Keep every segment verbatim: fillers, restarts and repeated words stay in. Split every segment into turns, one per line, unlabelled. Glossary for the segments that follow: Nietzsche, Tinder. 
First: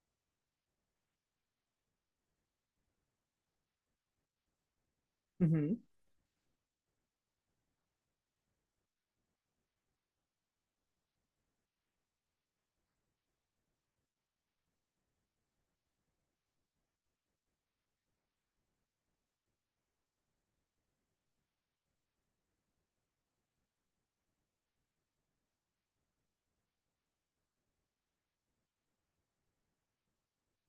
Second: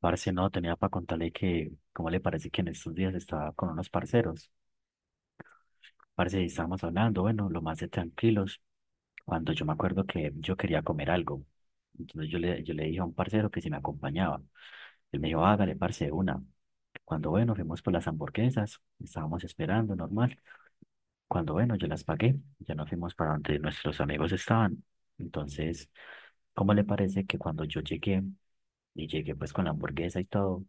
Parce, no, tenía para contarle que, ¿cómo le parece que en estos días estaba con unos parceros?
Ujú.
Parce, y estábamos hablando, bueno, lo más de tranquilos, cuando yo me acuerdo que yo quería comer algo. Entonces yo le, yo le dije a un parcero que si me acompañaba. Él me dijo, hágale, parce, de una. Cuando, bueno, fuimos por las hamburguesas, estábamos esperando, normal. Cuando, bueno, yo las pagué, ya nos fuimos para donde nuestros amigos estaban. Entonces, ¿cómo le parece que cuando yo llegué, y llegué pues con la hamburguesa y todo.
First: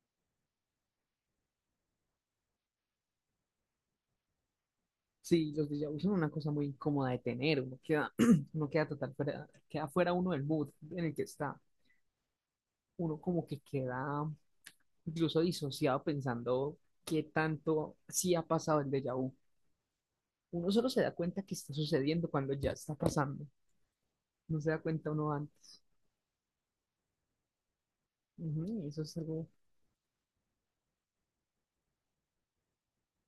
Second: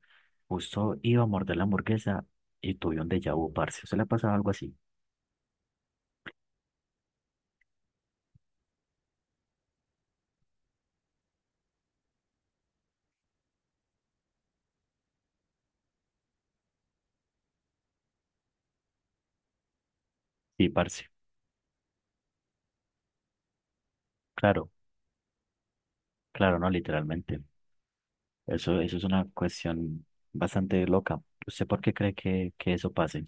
Justo iba a morder la hamburguesa y tuve un déjà vu, parce. ¿Se le ha pasado algo así?
Sí, los déjà vus son una cosa muy incómoda de tener, uno queda, uno queda total fuera, queda fuera uno del mood en el que está, uno como que queda incluso disociado pensando qué tanto sí ha pasado el déjà vu.
Sí,
Uno solo se
parce.
da cuenta que está sucediendo cuando ya está pasando, no se
Claro,
da cuenta uno antes.
claro, no, literalmente.
Ujú,
Eso,
y
eso
eso
es
es
una
algo,
cuestión bastante loca. ¿Usted por qué cree que, que eso pase?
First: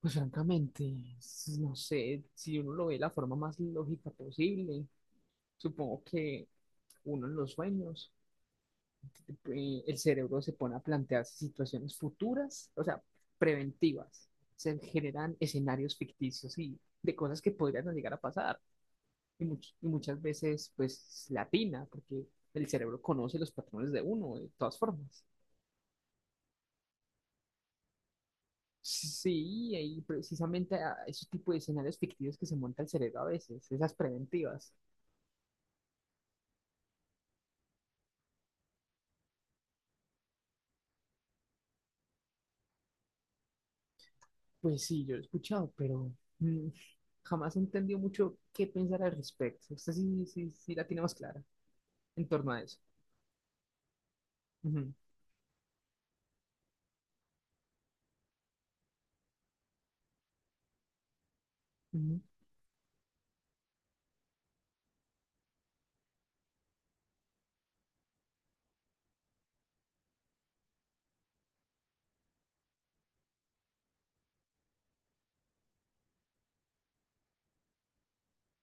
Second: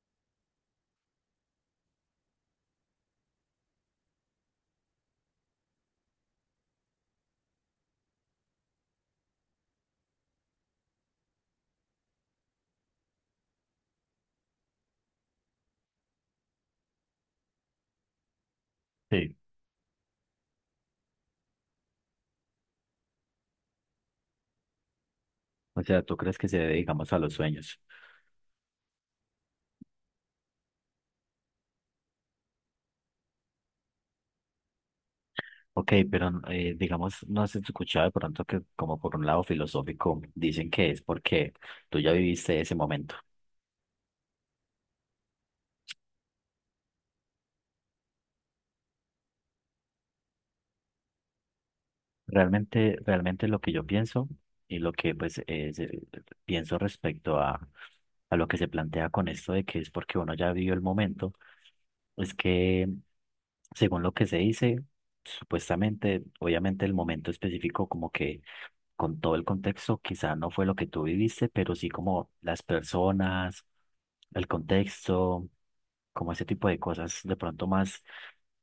pues francamente, es- no sé, si uno lo ve de la forma más lógica posible, supongo que uno en los sueños. eh, el cerebro se pone a plantearse situaciones futuras, o sea, preventivas. Se generan escenarios ficticios y de cosas que podrían no llegar a pasar.
Sí.
Y, much- y muchas veces, pues, latina, porque el cerebro conoce los patrones de uno, de todas formas.
O sea, ¿tú crees que se debe, digamos, a los sueños?
Sí, y precisamente a esos tipos de escenarios ficticios que se monta el cerebro a veces, esas preventivas.
Ok, pero eh, digamos, no has escuchado de pronto que como por un lado filosófico dicen que es porque tú ya viviste ese momento.
Pues sí, yo lo he escuchado, pero mm, jamás he entendido mucho qué pensar al respecto. Usted sí, sí, sí la tiene más clara en torno a eso.
Realmente, realmente lo que yo pienso y lo
Ujú,
que pues es, eh, pienso respecto a, a lo que se plantea con esto de que es porque uno ya vivió el momento,
ujú.
es que según lo que se dice, supuestamente, obviamente el momento específico como que con todo el contexto quizá no fue lo que tú viviste, pero sí como las personas, el contexto, como ese tipo de cosas de pronto más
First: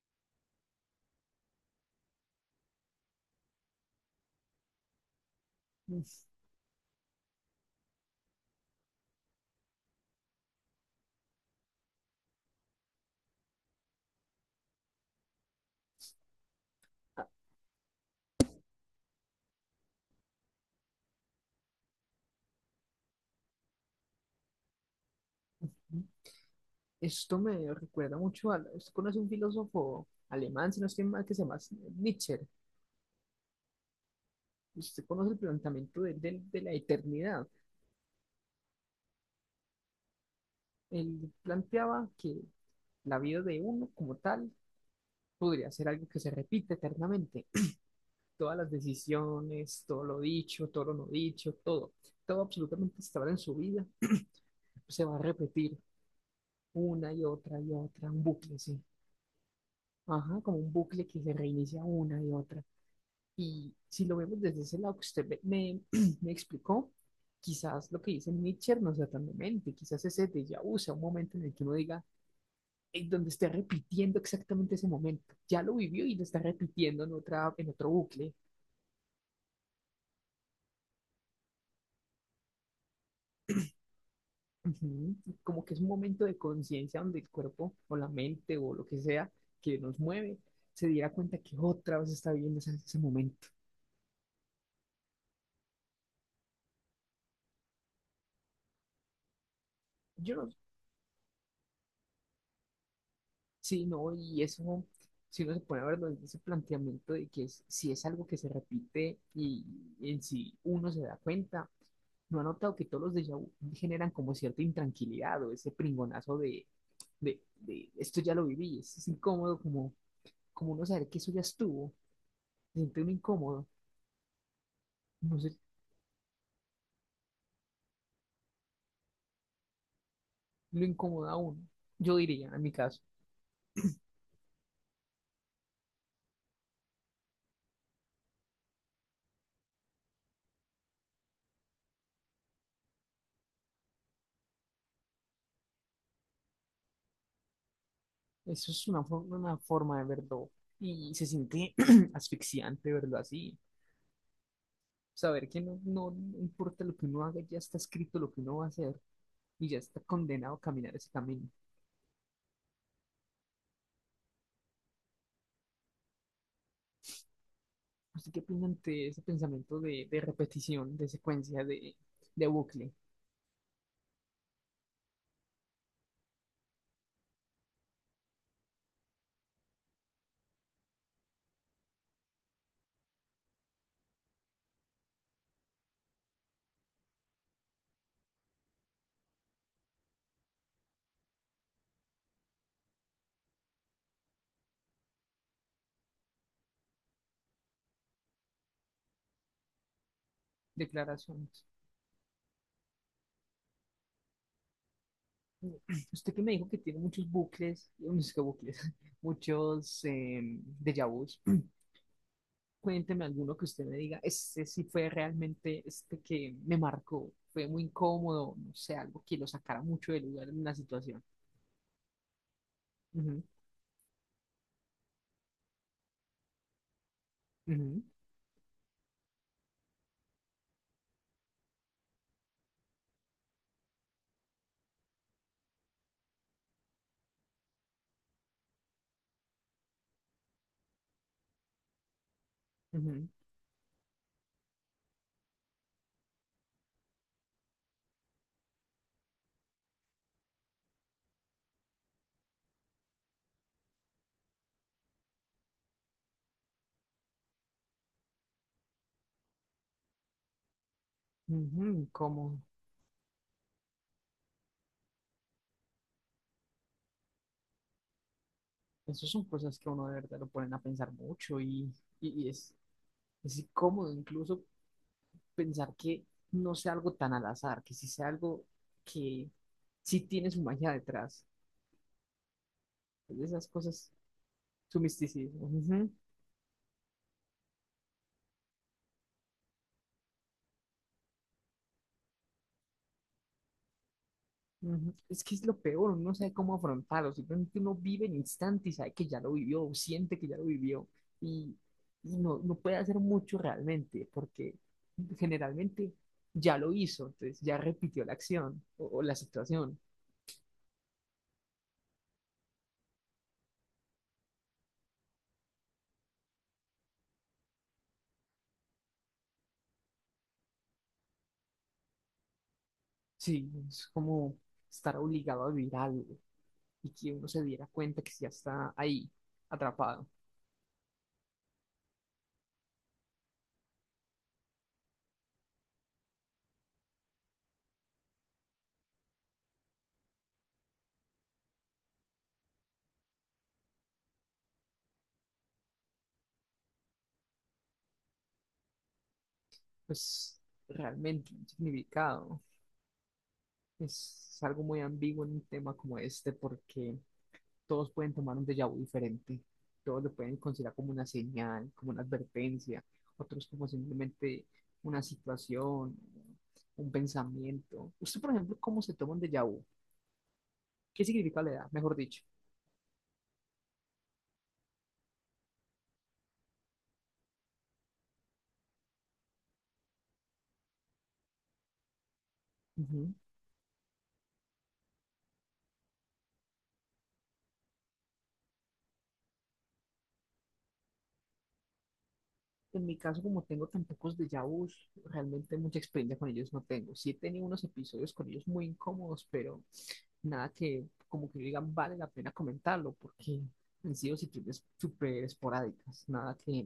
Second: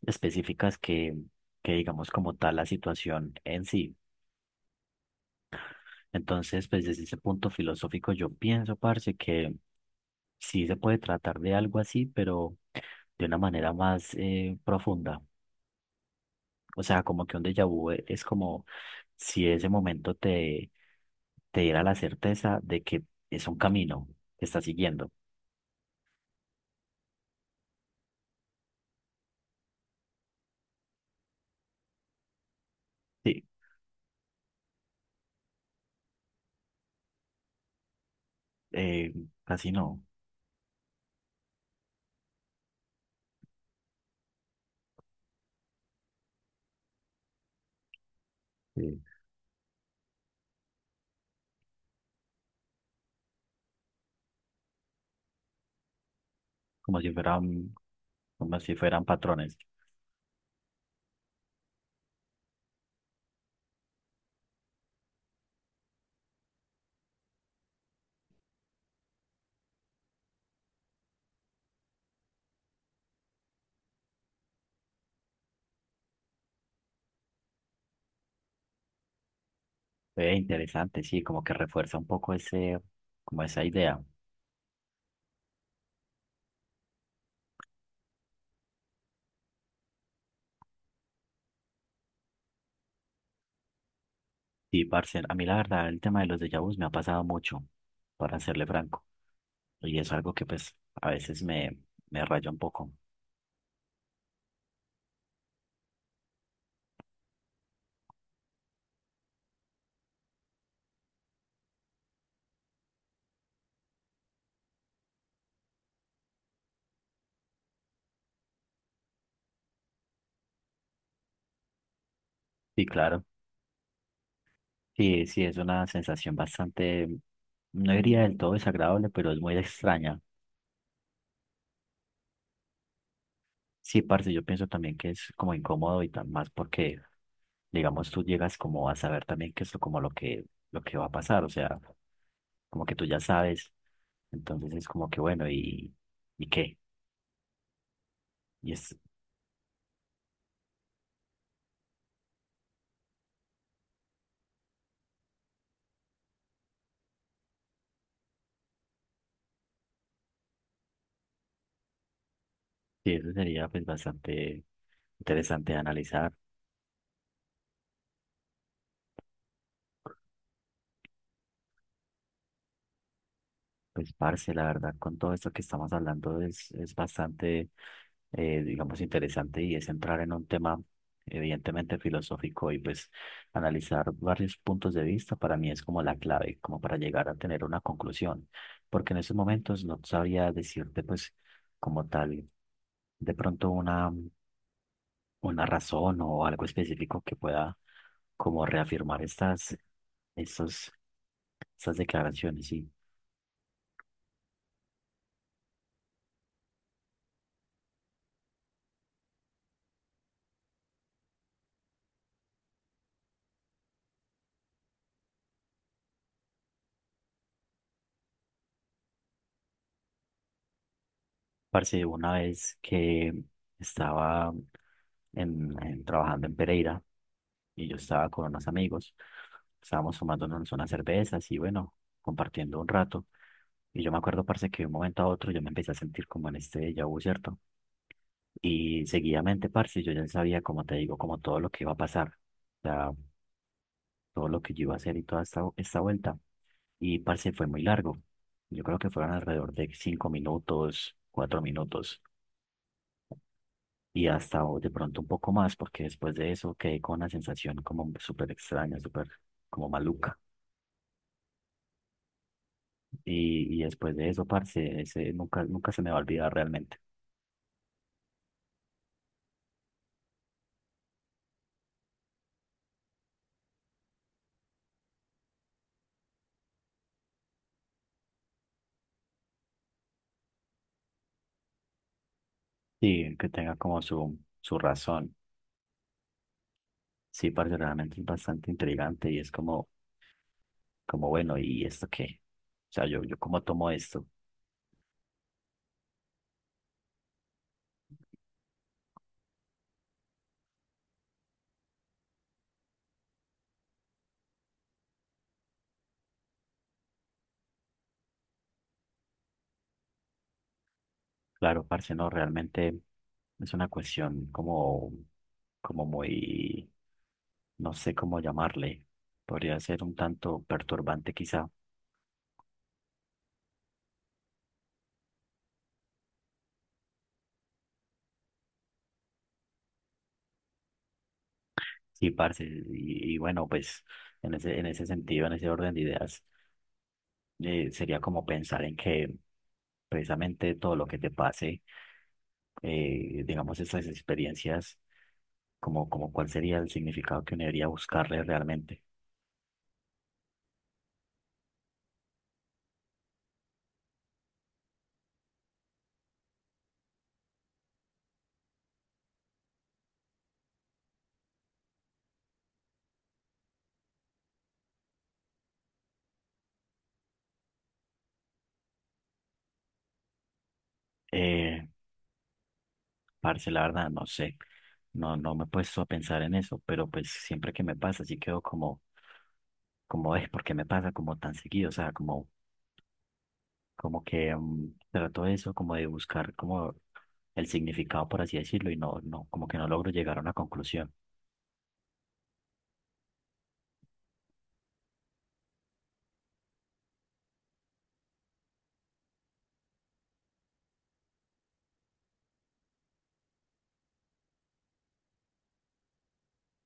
específicas que que digamos como tal la situación en sí.
Es-
Entonces, pues desde ese punto filosófico yo pienso, parce, que sí se puede tratar de algo así, pero de una manera más eh, profunda. O sea, como
ah,
que un déjà vu e- es como si ese momento te, te diera la certeza de que es un camino que estás siguiendo.
Esto me recuerda mucho a... ¿Usted conoce un filósofo alemán, si no estoy mal, que se llama Nietzsche?
Sí,
Usted conoce el planteamiento de, de- de la eternidad.
eh, casi no.
Él planteaba que la vida de uno como tal podría ser algo que se repite eternamente. Todas las
Sí.
decisiones, todo lo dicho, todo lo no dicho, todo, todo absolutamente hasta ahora en su vida se va a repetir
Como si
una y otra y
fueran,
otra, un bucle,
como si
sí.
fueran patrones.
Ajá, como un bucle que se reinicia una y otra. Y si lo vemos desde ese lado que usted me, me- me explicó, quizás lo que dice Nietzsche no sea tan demente, quizás ese déjà vu sea un momento en el que uno diga, "Ey, donde esté repitiendo exactamente ese momento, ya lo vivió y lo está repitiendo en otra, en otro bucle".
Eh, interesante, sí, como que refuerza un poco ese, como esa idea.
Ujú. Como que es un momento de conciencia donde el cuerpo o la mente o lo que sea que nos mueve se diera cuenta que otra vez está viviendo ese, ese momento.
Sí, parce, a mí la verdad el tema de los déjà vus me ha pasado mucho, para serle franco, y es algo
Yo
que
no,
pues a veces me, me raya un poco.
sí, no, y eso, si uno se pone a verlo desde ese planteamiento de que es- si es algo que se repite y en sí uno se da cuenta, no ha notado que todos los déjà vu generan como cierta intranquilidad o ese pringonazo de, de, de esto ya lo viví, es, es incómodo como, como uno saber que eso ya estuvo, se
Sí,
siente uno
claro,
incómodo,
sí,
no
sí, es
sé,
una sensación bastante, no diría del todo desagradable, pero es muy extraña.
lo incomoda a uno, yo diría en mi caso,
Sí, parce, yo pienso también que es como incómodo y tan más porque, digamos, tú llegas como a saber también que es como lo que, lo que va a pasar, o sea, como que tú ya sabes, entonces es como que bueno, ¿y, ¿y qué?
eso
Y
es
es,
una, for- una forma de verlo y se siente asfixiante verlo así. Saber que no, no no importa lo que uno haga, ya está escrito lo que uno va a hacer y ya está condenado a caminar ese camino.
sí, eso sería pues bastante interesante de analizar.
¿Usted qué opina ante ese pensamiento de, de repetición, de secuencia, de, de bucle,
Pues, parce, la verdad, con todo esto que estamos hablando es, es bastante, eh, digamos, interesante y es entrar en un tema evidentemente filosófico y pues analizar varios puntos de vista para mí es como la clave, como para llegar a tener una conclusión, porque en esos momentos no sabría decirte pues como tal de pronto una, una razón o algo específico que pueda como reafirmar estas, estos,
declaraciones?
estas declaraciones. Sí.
Usted que me dijo que tiene muchos bucles, no sé qué bucles, muchos eh, déjà vus. Cuénteme alguno que usted me diga, ese sí fue realmente este que me marcó, fue muy incómodo, no sé, algo que lo sacara mucho del lugar en una situación.
Parce, una vez que
Ujú,
estaba en, en- trabajando en Pereira y yo
ujú,
estaba con unos amigos, estábamos tomándonos unas cervezas y bueno, compartiendo un rato. Y yo me acuerdo, parce, que de un momento a otro yo me empecé a sentir como en este déjà vu, ¿cierto? Y seguidamente, parce, yo ya sabía, como te digo, como todo lo que iba a pasar, o sea,
ujú.
todo lo que yo iba a hacer y toda esta, esta vuelta. Y parce, fue muy largo. Yo creo que fueron alrededor de cinco minutos, cuatro minutos, y hasta o de pronto un poco más, porque después de eso quedé con una sensación como súper extraña, súper como maluca.
Ujú, como
Y, y después de eso, parce, ese nunca, nunca se me va a olvidar realmente.
esas son cosas que a uno de verdad lo ponen a pensar mucho y, y- y es, es incómodo incluso pensar que no sea algo tan al azar, que sí sea algo que sí tiene su magia detrás.
Sí,
Es de
que
esas
tenga como
cosas,
su, su
su
razón.
misticismo. Ujú.
Sí, parce, realmente es bastante intrigante y es como, como bueno, ¿y esto qué? O sea, yo, yo cómo tomo esto.
Ujú. Es que es lo peor, uno no sabe cómo afrontarlo, simplemente uno vive el instante y sabe que ya lo vivió, o siente que ya lo vivió, y, y no, no puede hacer mucho realmente, porque generalmente ya lo hizo, entonces ya repitió la acción o, o la situación.
Claro, parce, no, realmente es una cuestión como, como muy, no sé cómo llamarle, podría ser un tanto perturbante quizá.
Sí, es como estar obligado a vivir algo y que uno se diera cuenta que ya está ahí, atrapado.
Sí, parce, y, y bueno, pues en ese, en ese sentido, en ese orden de ideas, eh, sería como pensar en que precisamente todo lo que te pase, eh, digamos, esas experiencias, como, como cuál sería el significado que uno debería buscarle realmente.
Pues realmente un significado. Es algo muy ambiguo en un tema como este, porque todos pueden tomar un déjà vu diferente, todos lo pueden considerar como una señal, como una advertencia, otros como simplemente una situación, un pensamiento. Usted, por ejemplo, ¿cómo se toma un déjà vu? ¿Qué significa la
Eh,
edad, mejor dicho?
Parce, la verdad, no sé. No, no me he puesto a pensar en eso, pero pues siempre que me pasa, sí quedo como, como es, porque me pasa como tan seguido, o sea, como,
Ujú.
como que mm, trato eso, como de buscar como el significado, por así decirlo, y no, no, como que no logro llegar a una conclusión.
En mi caso, como tengo tan pocos déjà vus, realmente mucha experiencia con ellos no tengo. Sí he tenido unos episodios con ellos muy incómodos, pero nada que como que digan vale la pena comentarlo, porque han sido situaciones súper esporádicas, nada que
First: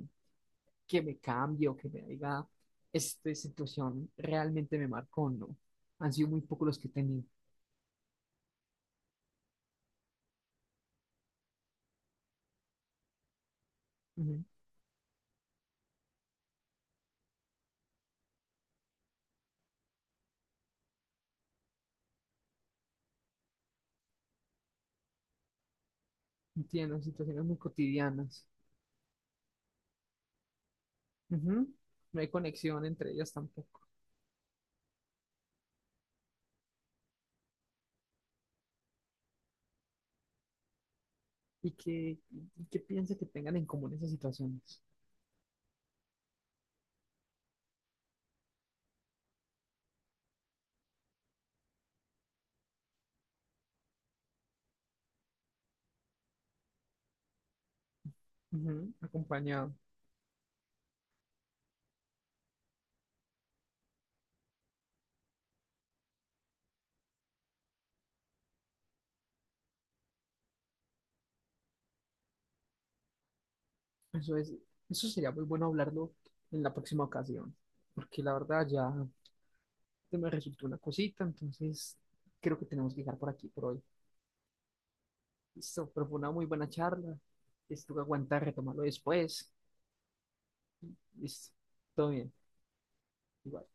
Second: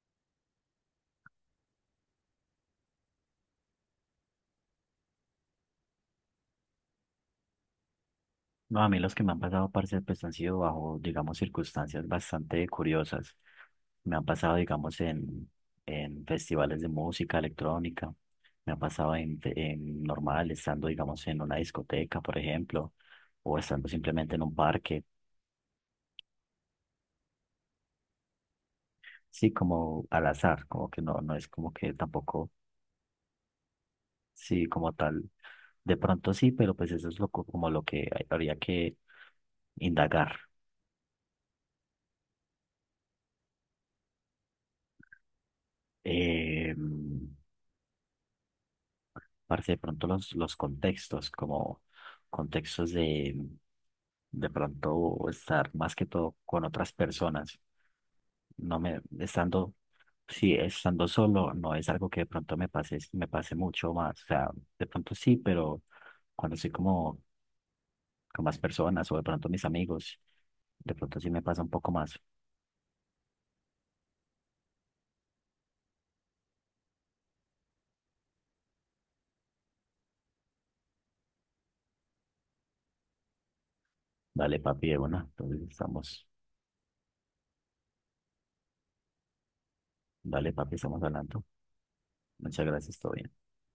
que me cambie o que me diga, esta situación realmente me marcó, no. Han sido muy pocos los que he tenido.
No, a mí los que me han pasado, parce, pues han sido bajo, digamos, circunstancias bastante curiosas. Me han
Ujú.
pasado, digamos, en, en festivales de música electrónica. Me ha pasado en, fe- en normal, estando, digamos, en una discoteca, por ejemplo, o estando simplemente en un parque.
Entiendo, situaciones muy cotidianas.
Sí, como al azar, como que no, no es
Ujú.
como que
No hay
tampoco,
conexión entre ellas tampoco.
sí, como tal. De pronto sí, pero pues eso es lo, co- como lo que hay- habría que indagar.
¿Y qué, y qué piensa que tengan en común esas situaciones?
Eh, Parce, de pronto los, los contextos, como contextos de, de pronto estar más que todo con otras personas. No
Ujú.
me, estando,
Acompañado.
sí, estando solo, no es algo que de pronto me pase, me pase mucho más. O sea, de pronto sí, pero cuando estoy como con más personas o de pronto mis amigos, de pronto sí me pasa un poco más.
Eso es, eso sería muy bueno hablarlo en la próxima ocasión, porque la verdad ya me resultó una cosita, entonces creo que tenemos que dejar por aquí por hoy.
Dale, papi, de una. Entonces
Listo, pero fue
estamos,
una muy buena charla. Listo, que aguantar, retomarlo después.
dale, papi, estamos hablando.
Listo, todo bien.
Muchas gracias, todo bien.
Igual.